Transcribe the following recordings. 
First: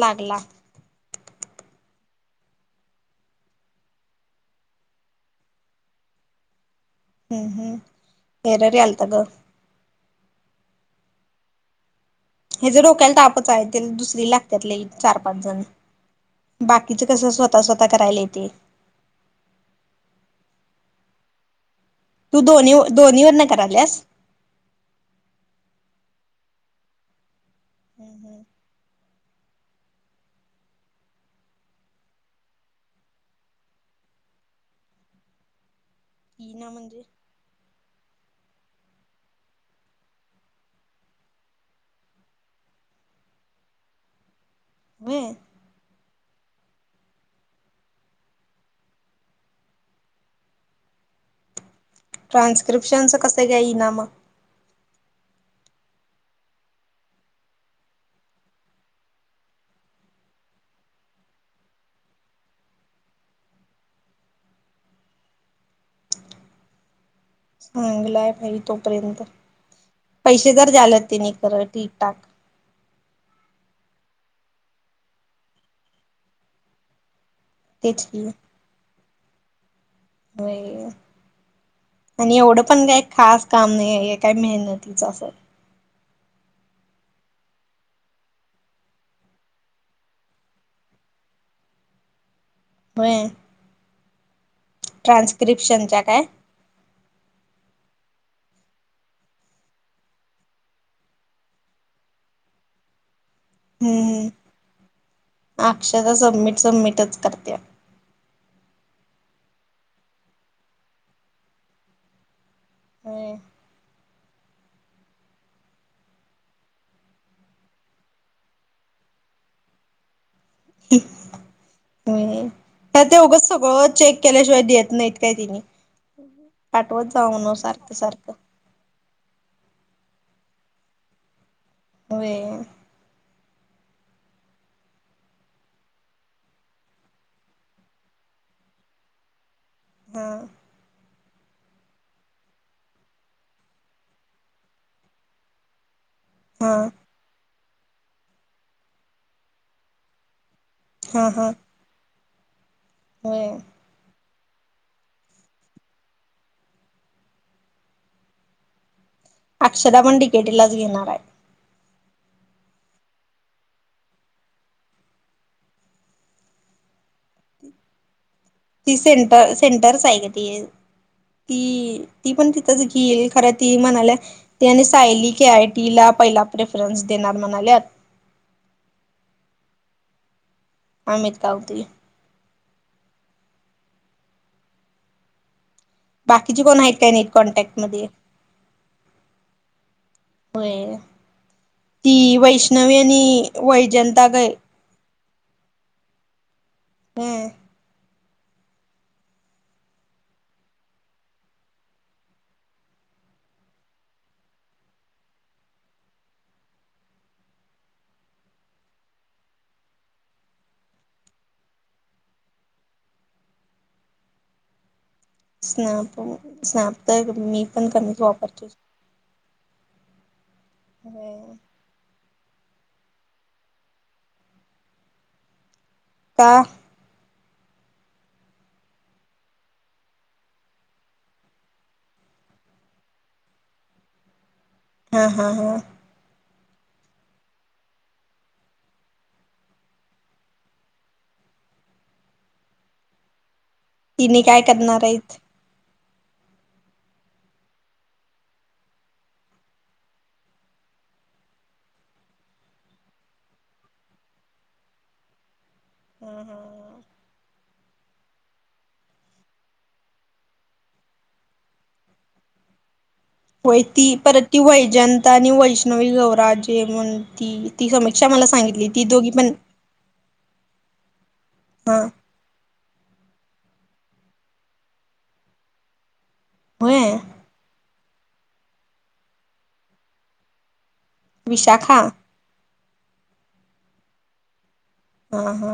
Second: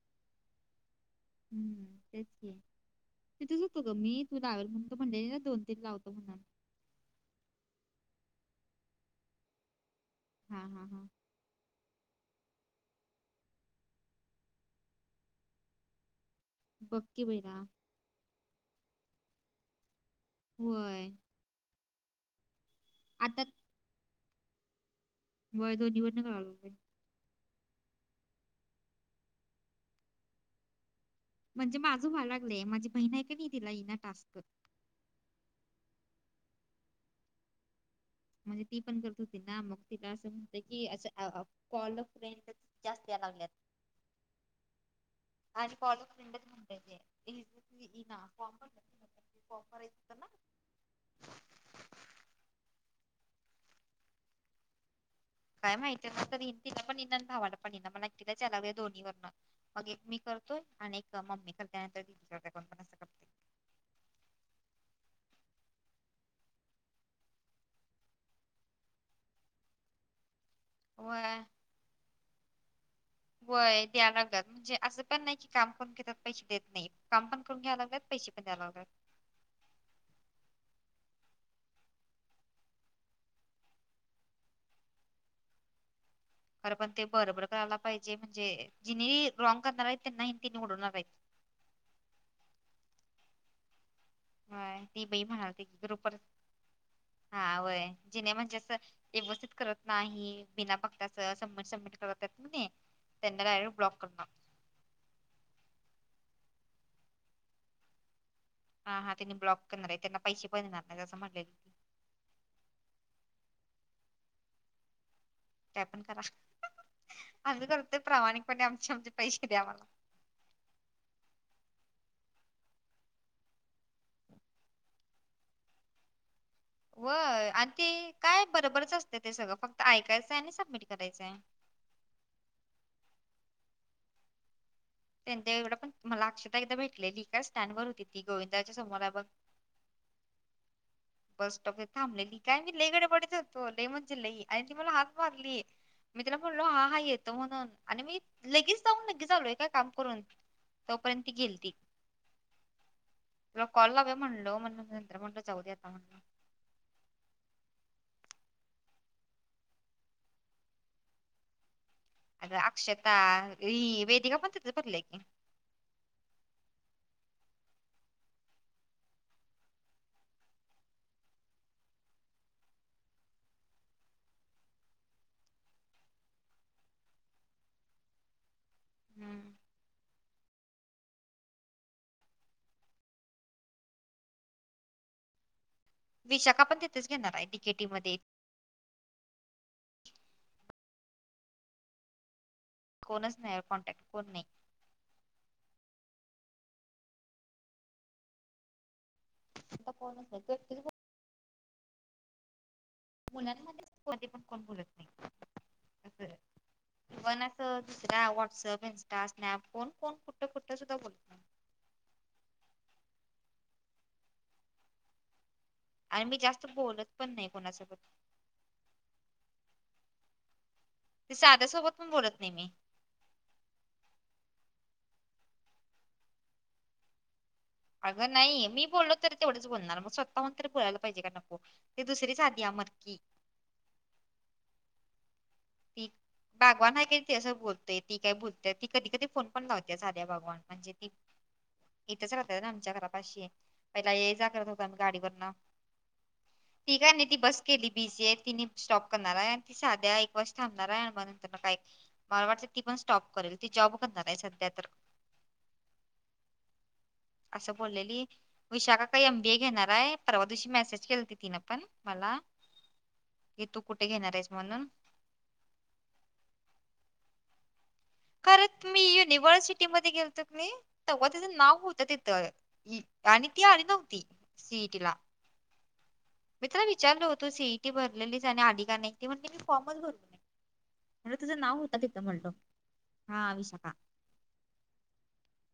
लागला हम्म तेच की तिथच होतो ग मी तू लावेल म्हणून म्हटले ना दोन तीन लावतो म्हणून हम् हम् पेररी आलतं ग हा हा हा हे जर डोक्याला तापच आहे ते दुसरी लागत्यात लई चार पाच जण बघ बाकीचं की कस बहिणा स्वतः स्वतः करायला येते व्हय दोन्ही दोन्हीवर आता न करायल्यास. वाय दोन्हीवरण करायला. हम्म हम्म म्हणजे माझं व्हाय लागलंय माझी बहिण आहे की नाही तिला येईना टास्क. येईना म्हणजे? म्हणजे ती पण करत होती ना मग तिला असं म्हणतं की अस कॉल अ फ्रेंड जास्त द्या लागल्यात. बे. आणि कॉल ए फ्रेंडच म्हणतंय ते, इंग्लिश मध्ये इना ऑफर आहेत त्याला. ह [inaudible] ट्रान्स्क्रिप्शनचं कसं येईना मग. काय माहितीय नंतरनं तिला पण येईना भावाला पण येईना मला एकटीलाच यायलय दोन्ही वरणं. मग एक मी करतोय आणि एक मम्मी करते नंतर कोण पण असं करते. चांगलंय भाई तोपर्यंत पैसे तर झाल तेने व्हय खरं ठीक. व्हय द्या लावत्यात म्हणजे असं पण नाही की काम करून घेतात पैसे देत नाहीत. काम पण करून द्याय लागल्यात, तेच की पैसे पण द्याय लागल्यात. होय. आणि एवढं पण काही खास काम नाहीये हे काय मेहनतीच असं. खरं पण ते बरोबर करायला पाहिजे, म्हणजे जिनी रॉंग करणार आहेत त्यांनाही तिनी उडवणार आहेत. व्हये. हय, ती बाई म्हणालती की ट्रान्स्क्रिप्शनच्या ग्रुपर, काय हा व्हय, जिने म्हणजे अस व्यवस्थित करत नाही बिना बक्ता शब्द, सबमिट करत आहेत की नाही त्यांना डाय हम्म, अक्षदा सबमिट, सबमिटच करत्या. हा, हा, त्यांनी ब्लॉक करणारे त्यांना पैसे पण येणार नाही असं म्हटले होय. काय पण करा, आम्ही करतोय प्रामाणिकपणे आमचे आमचे पैसे द्या आम्हाला. [inaudible] व्हय, त्यात ते उघच सगळ चेक केल्याशिवाय देत नाहीत काय नाहीत. पाठवत व जावा म्हणावं, आणि ते सारखं सारखं. काय बरोबरच असते ते सगळं, फक्त ऐकायंचय आणि सबमिट करायचंय. होय. त्यांच्या एवढं पण, मला अक्षता एकदा भेटलेली काय स्टँड वर होती ती गोविंदरावच्या समोर हाय बघ. हा. बस स्टॉप वर येऊन थांबलेली काय, मी लेई गडबडीत होतो लई म्हणजे लई आणि ती मला हाक मारली. मी तिला म्हणलो हा हा येतो म्हणून, आणि मी लगेच जाऊन लगेच आलोय काय काम करून. तोपर्यंत ती गेलती. होय‌. तुला कॉल लावूया म्हणलो, मग नंतर म्हणलं जाऊदे आता म्हणलो. अक्षता पण डी. के. टी. लाच घेणाराय. अग अक्षता, अग ही वेदिका पण तिथंच भरल्या की. ती सेंटर, सेंटरच हाय ग ती. ती, ती पण तिथंच घेईल खर ती म्हणाल्या ती आणि सायली के. आय. टी. ला पहिला प्रेफरन्स देणार म्हणाल्यात हम्म. अमित काऊती. बाकीचे विशाखा पण कोण आहेत तिथेच काय नाहीत, घेणार आहे कॉन्टॅक्ट डीकेटी मध्ये होय, ती वैष्णवी कोणच आणि नाही कॉन्टॅक्ट वैजंता कोण नाही गाय हम्म. [unintelligible] पुण्यानंमध्ये कधी पण कोण बोलत नाही. [inaudible] म्हणत अ, दुसऱ्या व्हॉट्सअप, इंस्टा, स्नॅप, कोण कोण, कुठं कुठं, सुद्धा बोलत. स्नॅप, आणि मी जास्त स्नॅप बोलत तर पण नाही मी पण कोणासोबत कमीच वापरतोय. हो. ते शारदा सोबत पण बोलत नाही मी. का. अगं नाही मी बोललो तरी तेवढंच बोलणार मग स्वतःहून तरी बोलायला पाहिजे का नको? ते दुसरीच आधी आ मरकी हा हा हा. की. बागवान आहे की तीच्या सोबत बोलतोय, ती काय बोलत्या ती कधी कधी फोन पण लावत्या सादीया बागवान म्हणजे ती [inaudible] इथंच राहताय ना आमच्या घरापाशी, पहिला ये तिने जा काय करत होतत करणार आहेत? गाडीवरनं. ती काय निधी ती बस केली बीजीऐ, ति नीट स्टॉप करणाराय आणि ती सादीया एक वर्ष थांबणार आहे आणि मगर काय मला वाटत ती पण स्टॉप करेल ती जॉब करणार आहे सध्या तर [inaudible] असं बोललेली विशाखा काही एम बी ए घेणार आहे परवा दिवशी मेसेज केली होती तिनं पण मला, की होय तू ती कुठे घेणार परत आहेस ती म्हणून वयजन त्यां आणि वैष्णवी गवराजे म्हण त ती समीक्षा मला सांगितली खरं मी ती दोघी पण युनिव्हर्सिटी मध्ये गेलतो तेघ्हा त्याचं नाव हा होतं तिथं- आणिन ती आली नव्हती सी ई टी ला मी तला होय विचारल होतो सीईटी भरलेलीच आणि आली का नाही त म्हणते मी फॉर्मच भरव नय म्हटल तुझं नाव होत विशाखा तिथं म्हटलहा अ विशाखा. हा हा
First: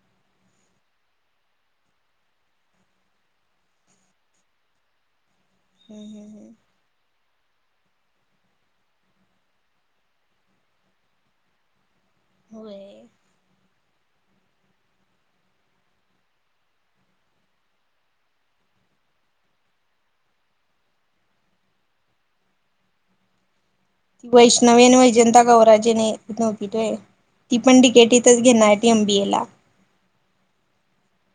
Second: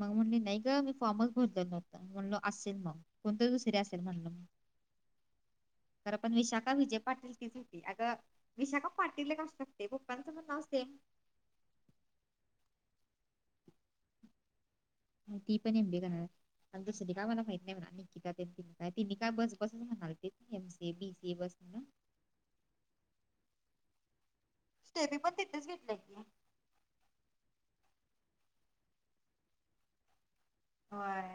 मग म्हणली नाही का मी फॉर्मच भरलेलं नव्हतं म्हणलो असेल मग कोणत दुसर असेल म्हणल म. [inaudible] खर पण होय विशाखा विजे पाटील ती होती. [inaudible] अगं विशाखा पाटील कास लागते बप्पांचं मण नाव सेम होय ती पण एम बी ए करणार आहे. आणि दुसरी काय मला माहित नाही म्हणा निकितािय तिन काय बस बसच म्हणाली एम सी बीसी बस म्हण वैष्णवि आणि स्टेपी पण वैजयता तिथेच घेतल्या गौराजेने की नव्हतीय ती पण तिकेट इथच घेणार टी एमबीए ला होय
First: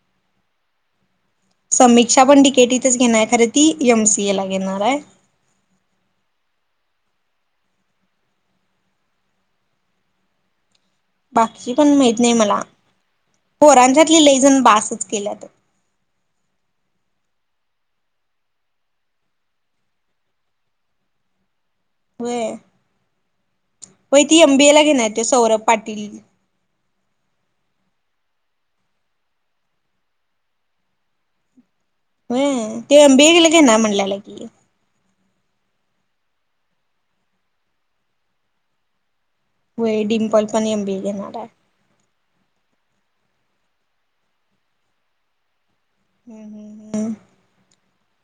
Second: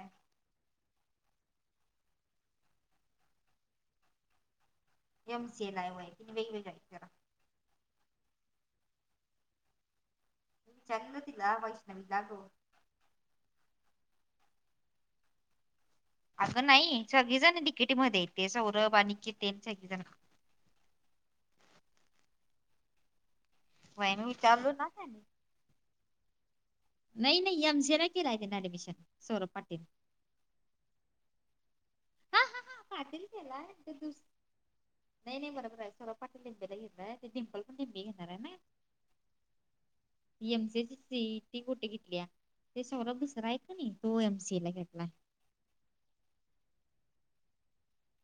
समीक्षा पण तिकेटीतच घेणार आहे खरे ती एम सी ए ला घेणार आहे एम सी ए लायव आहे वेगवेगळ्या करा विचारलेलो तिला बाकीची पण माहित वैष्णवीला नाही गं मला पोरांच्यातली लैजन बसच केल्यात अगं नाही सगळीजण तिकेटी म तेे सौरभ आणि के सगळीजण वय व्हय पै मी ती एमबीए विचारलो ला ना घेणार त्यानी. ते सौरभ पाटील नाही नाही ए सी ए ला केलय एडमिशन सौरभ पाटील. हा हा व्हय. हा ते एम पाटील बी ए ला केलाय घेणार ते म्हणल दुस कि, नाही नाही मला सोरापपाटी लिंबीलाेणारय तेडिमपल पण लिबी घणार आहे ना व्हय डिंपल पण एमसीची एमबीए घेणार सीटी हाय कुठे घेतली ते सगर दुसर आहे का नाही तो एमसी ला घेतला हम् हम् हम्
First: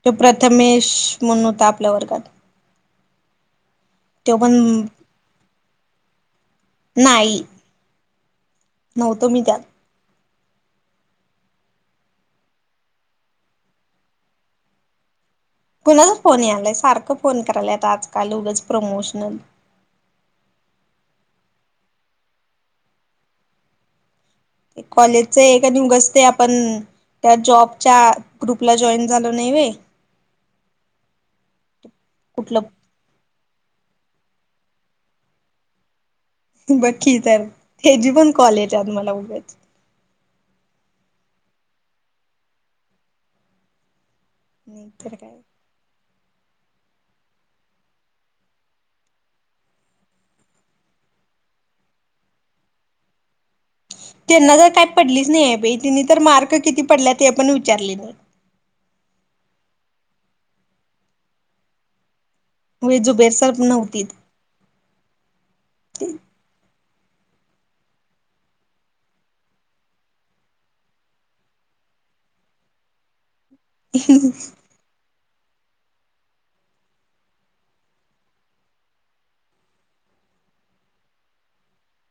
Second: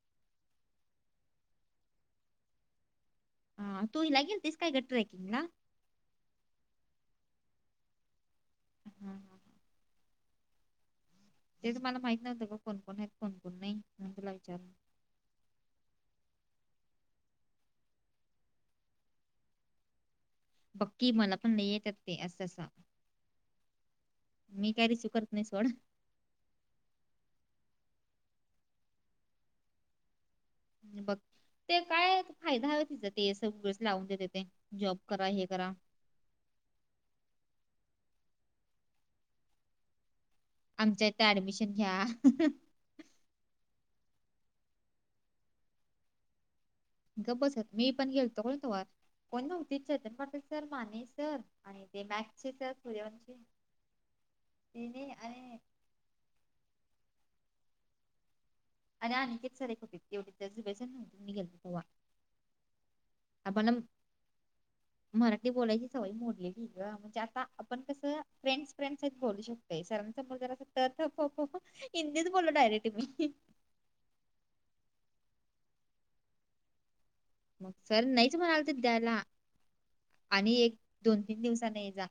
तो प्रथमेश म्हण होता आपल्या वर्गात हा तू ह त्यो लागेल पण तेस काय घट ट्रॅकिंग ला नाही हा नव्हतो हा मी त्यातं ते तुम्हाला माहित नव्हतं का कोणकोण हायीत कोणकोण नाही म्हणून तुला विचार कुणाचा फोन यालाय? सारखं फोन करायल आजकाल उगच प्रमोशनल बघ की मला पण नाही येत्यात ते असं असं मी काय रिसिव्ह करत कॉलेजचं नाही एक सोड आणि उगाच ते आप पण त्या जॉबच्या ग्रुपला जॉईन झालो नाय व्हय बघ ते काय फायदा कुठलं हाय व्हय तिच्यात? ते सगळे लावून देत्याते जॉब करा हे करा बघ की तर ह्याची पण कॉलेजात मला उगच आमच्या इथे ऍडमिशन घ्या? नाही तर काय? गप बसत मी पण गेलतो को तवा कोण नव्हती चेतन पाटील सर माने सर आणि ते मॅथचे तर सुर्यवंशी त्यांना जर काही पडलीच नायी बाई त्यांनी तर मार्क किती पडल्यात ते पण विचारले नायी आनिकेत सर एक होते तेवढी तरुबेस [unintelligible] [inaudible] निघेल तेव्हा वे झुबेर सर आम्हाला नव्हतीत मराठी बोलायची सवय मोडली ग म्हणजे आता आपण कसं फ्रेंड्स फ्रेंडसच बोलू शकतोय सरांसमोर जरास त त प प हिंदीच बोलु डायरेक्ट मी ह् [inaudible] मग सर नाहीच म्हणाले होते द्यायला आणि एक दोन तीन दिवसाने ये जा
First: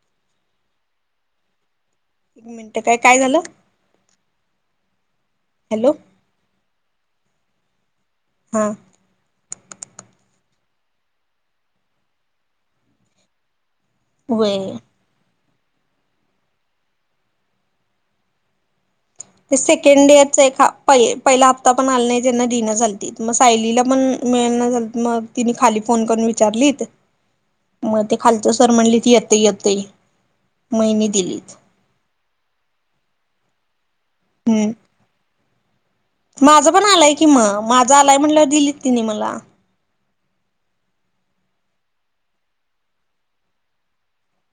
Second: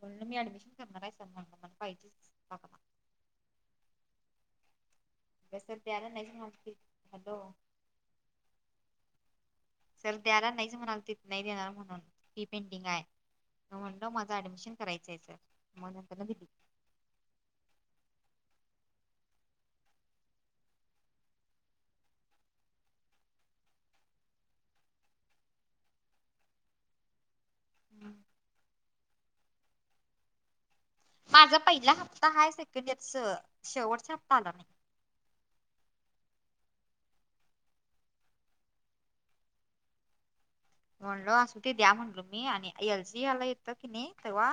म्हणून मी ऍडमिशन करणारय सर मला पाहिजेच दाखला मिनिटं काय झालं? बस हॅलो तेला नाहीच मा [unintelligible] हॅलो हां सर द्यायला नाहीच म्हणत होते नाही देणार म्हणून ही पेंडिंग हाय म्हणून [unintelligible] सर माझं होय ऍडमिशन करायचंय सर, मग नंतरन दिली ते सेकेंडइअरच एक पहिला हप्ता पण आला त्यांना दिणं झालती मग सायलीला पण मिळणा झाल मग तिनी खाली फोन करून विचारलीत मग ते खालचं सर म्हणली ती येतय येतय म हिनी दिलीत माझा पहिला हप्ता हाय सेकंड इयरचं शेवटचा हप्ता आला नायी हम्म माझं पण आलंय की म माझं आलाय म्हटल्यावर दिलीत तिनी मला म्हणलो असू ते द्या म्हणलो मी आणि एलसी आला येतं की नायी तव्हा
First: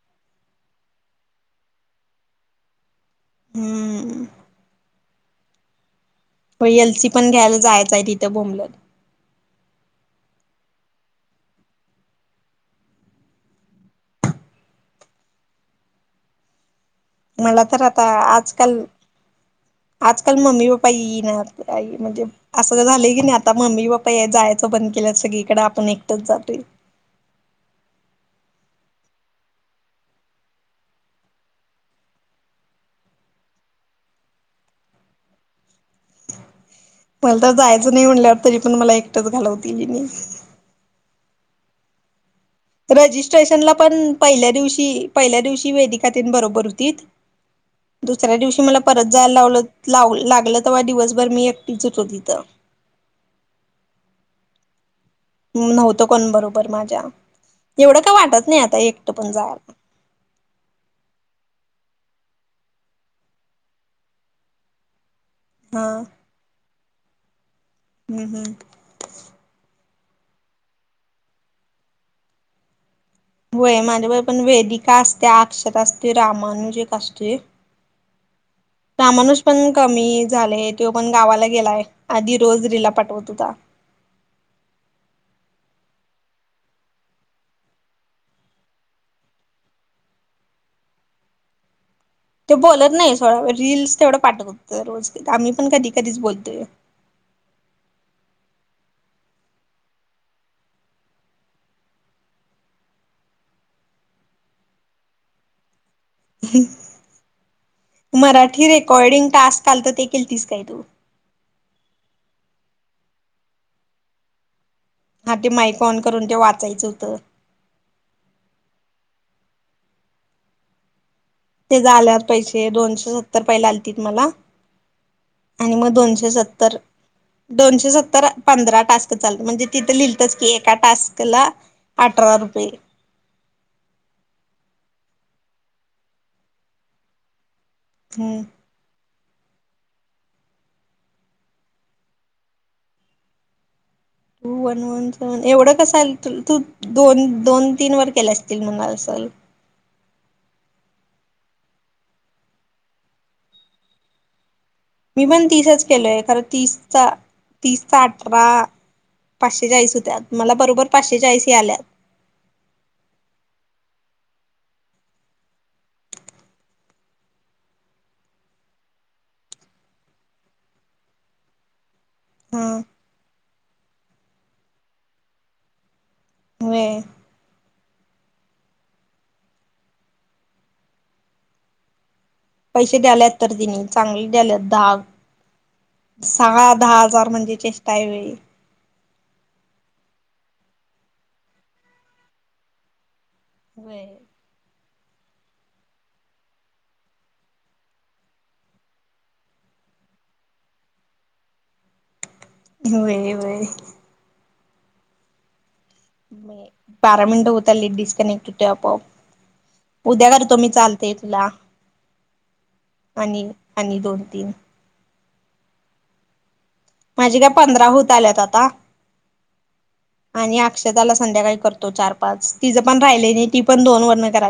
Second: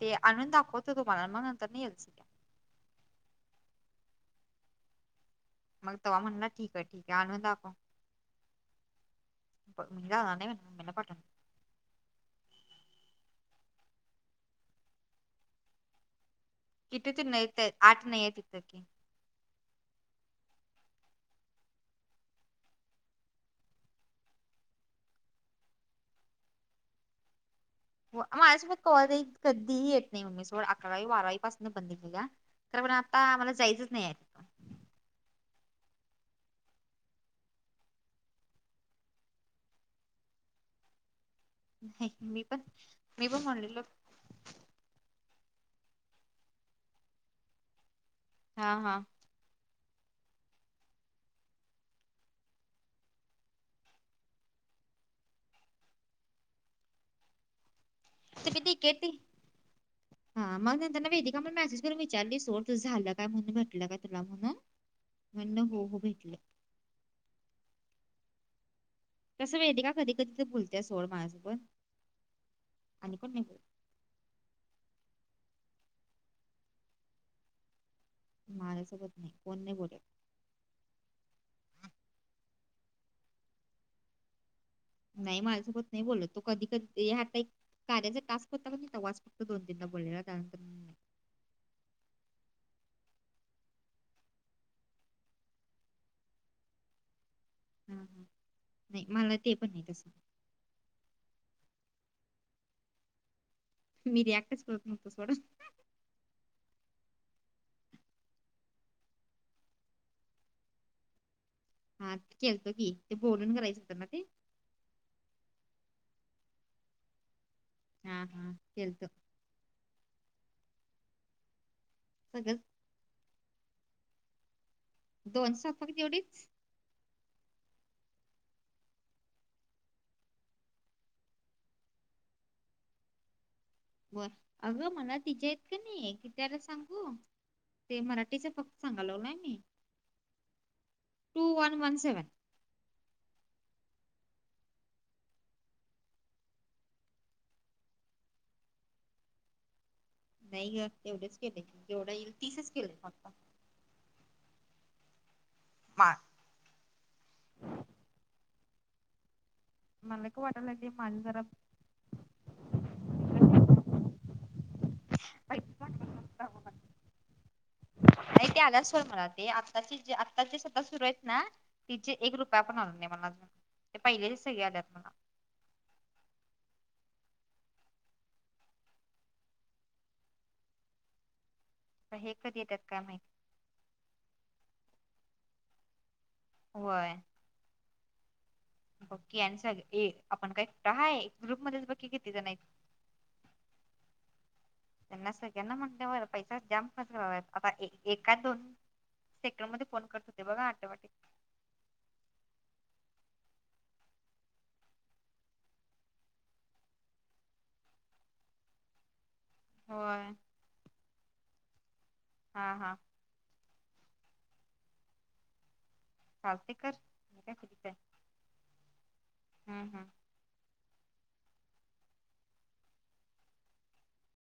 ते आणुन दाखवतो तुम्हाला मग नंतरन येईलच हम्म मग तवा म्हणलं हो एलसी पण घ्यायला पण जायचाय तिथं बोंबलत पज्या [unintelligible] आणि मम्मी पाठव किती ते नाही मला ते तर आता आठ नाही आहे तिथं आजकाल की आजकाल मम्मी पप्पा येई नात म् [unintelligible] हणजे असं झालंय की नाय आता मम्मी पप्पा जायाचं बंद केलं सगळीकडं आपण एकटंच जातोय हो माझ्यासोबत कॉल कधीही येत नाही मम्मी सोबत अकरावी बारावी पासनं पाहते मी तिला तर पण आता आम्हाला जायचंच नाहीय मला तर जायचं नाही म्हटल्यावर तरी पण मला एकटंच घालवती कि नाही नाही मी पण मी पण रजिस्ट्रेशनला म्हणलेलो पण पहिल्या दिवशी पहिल्या दिवशी वेदीका तीन बरोबर होतीत दुसऱ्या दिवशी हा मला हा परत जायला लावलं लाव लागलं तेव्हा दिवसभर मी एकटीच होतो तिथं नव्हतं कोण बरोबर माझ्या एवढं काय वाटत नाही आता एकटं पण जायला हा मग नंतर ना वेदिका मला मेसेज करून विचारली सोर तुझं झालं काय म्हणून म्हटलं का तुला म्हणून ह म्हणण हो हो भेटलं हम्म तसं वेते का कधी कधी तर बुोलतय सोड माझ्यासोबत आणि कोण बोलत वय माझ्या व पण वेदिका असते अक्षर असते रामानुजिक असते माझ्यासोबत नाही कोण नाही बोल झाले तो पण गावाला गेलाय आधी रोज रिला पाठवत होता नाही माझ्यासोबत नाही बोलत तो कधी कधी हाता एक कार्याचा टास्क होता काण तवास फक्त दोन तीनदा बोललेला त्यानंतर ते बोलत नाही सोड रीलस तेवढं पाठत होतं रोज आम्ही पण कधी कधीच बोलतोय नाही मला ते पण नाही तसं मर याॲक्टस करतम तो सोड मराठी रेकॉर्डिंग टास्क चालतील तीस काय तू हा खळतो की ते बोलून करायचंत ना ते हा ते माइक ऑन करून ते वाचायचं होतं हा हा तेलतो ते आल्यात सगळं पैसे दोनशे सत्तर पहिले आलेतील मला दोन आणि स्वयंपाक मग दोनशे तेवढीच सत्तर दोनशे सत्तर पंधरा टास्क चालत म्हणजे तिथं लिहतच की एका टास्क ला अठरा रुपये बर अगं मला तिचा इतक नाही की तकिती आलं सांगू ते हम्म मराठीच फक्त सांगा लावलाय मी two one one seven two one one seven एवढं कसं आल तू दोन दोन तीन वर केल्या असतील म्हणाल सल नाही ग तेवढेच केलेय जेवढा येईल तिसच केलंय पप्पा मी पण तीसच मला केलोय खरं तीसचा तीसचा अठरा पाचशे चाळीस होत्या का मला वाटायला बरोबर लागले पाचशे माझं जरा चाळीसी आल्यात पै नाही ते आल्याच होय मला ते आताचेे आत्ताचे स्वतः सुरू आहेत ना तिचे एक रुपया हा पण आला नाही मला ते पहिलेले सगळे आल्यात मला वे हे कधी येतात पैसे काय द्याले माहिती आहेत तर तिने चांगले द्यालात धाग सहा दहा हजार म्हणजे चेष्टाई व्हाय बक्की आणि सग आपण कायहाय ग्रुप मध्येच बक्की किती जण आहेत वर त्यांना सगळ्यांना म्हणल्या पैसा जाम [unintelligible] व आता एका दोन सेकड म फोन करत होते बघा टोमॅटिक वर वर बारा मिनिटं होत आली डिस्कनेक्ट होते आपोआप उद्या होय कर तो म्ही चालत तेला हा हा आणि आणि दोन तीन चालते कर माझी काय पंधरा होत आल्यात आता हम् हम आणि अक्षताला संध्याकाळी करतो चार पाच तिजं पण राहिलं नाही ती पण दोन वर्ण करा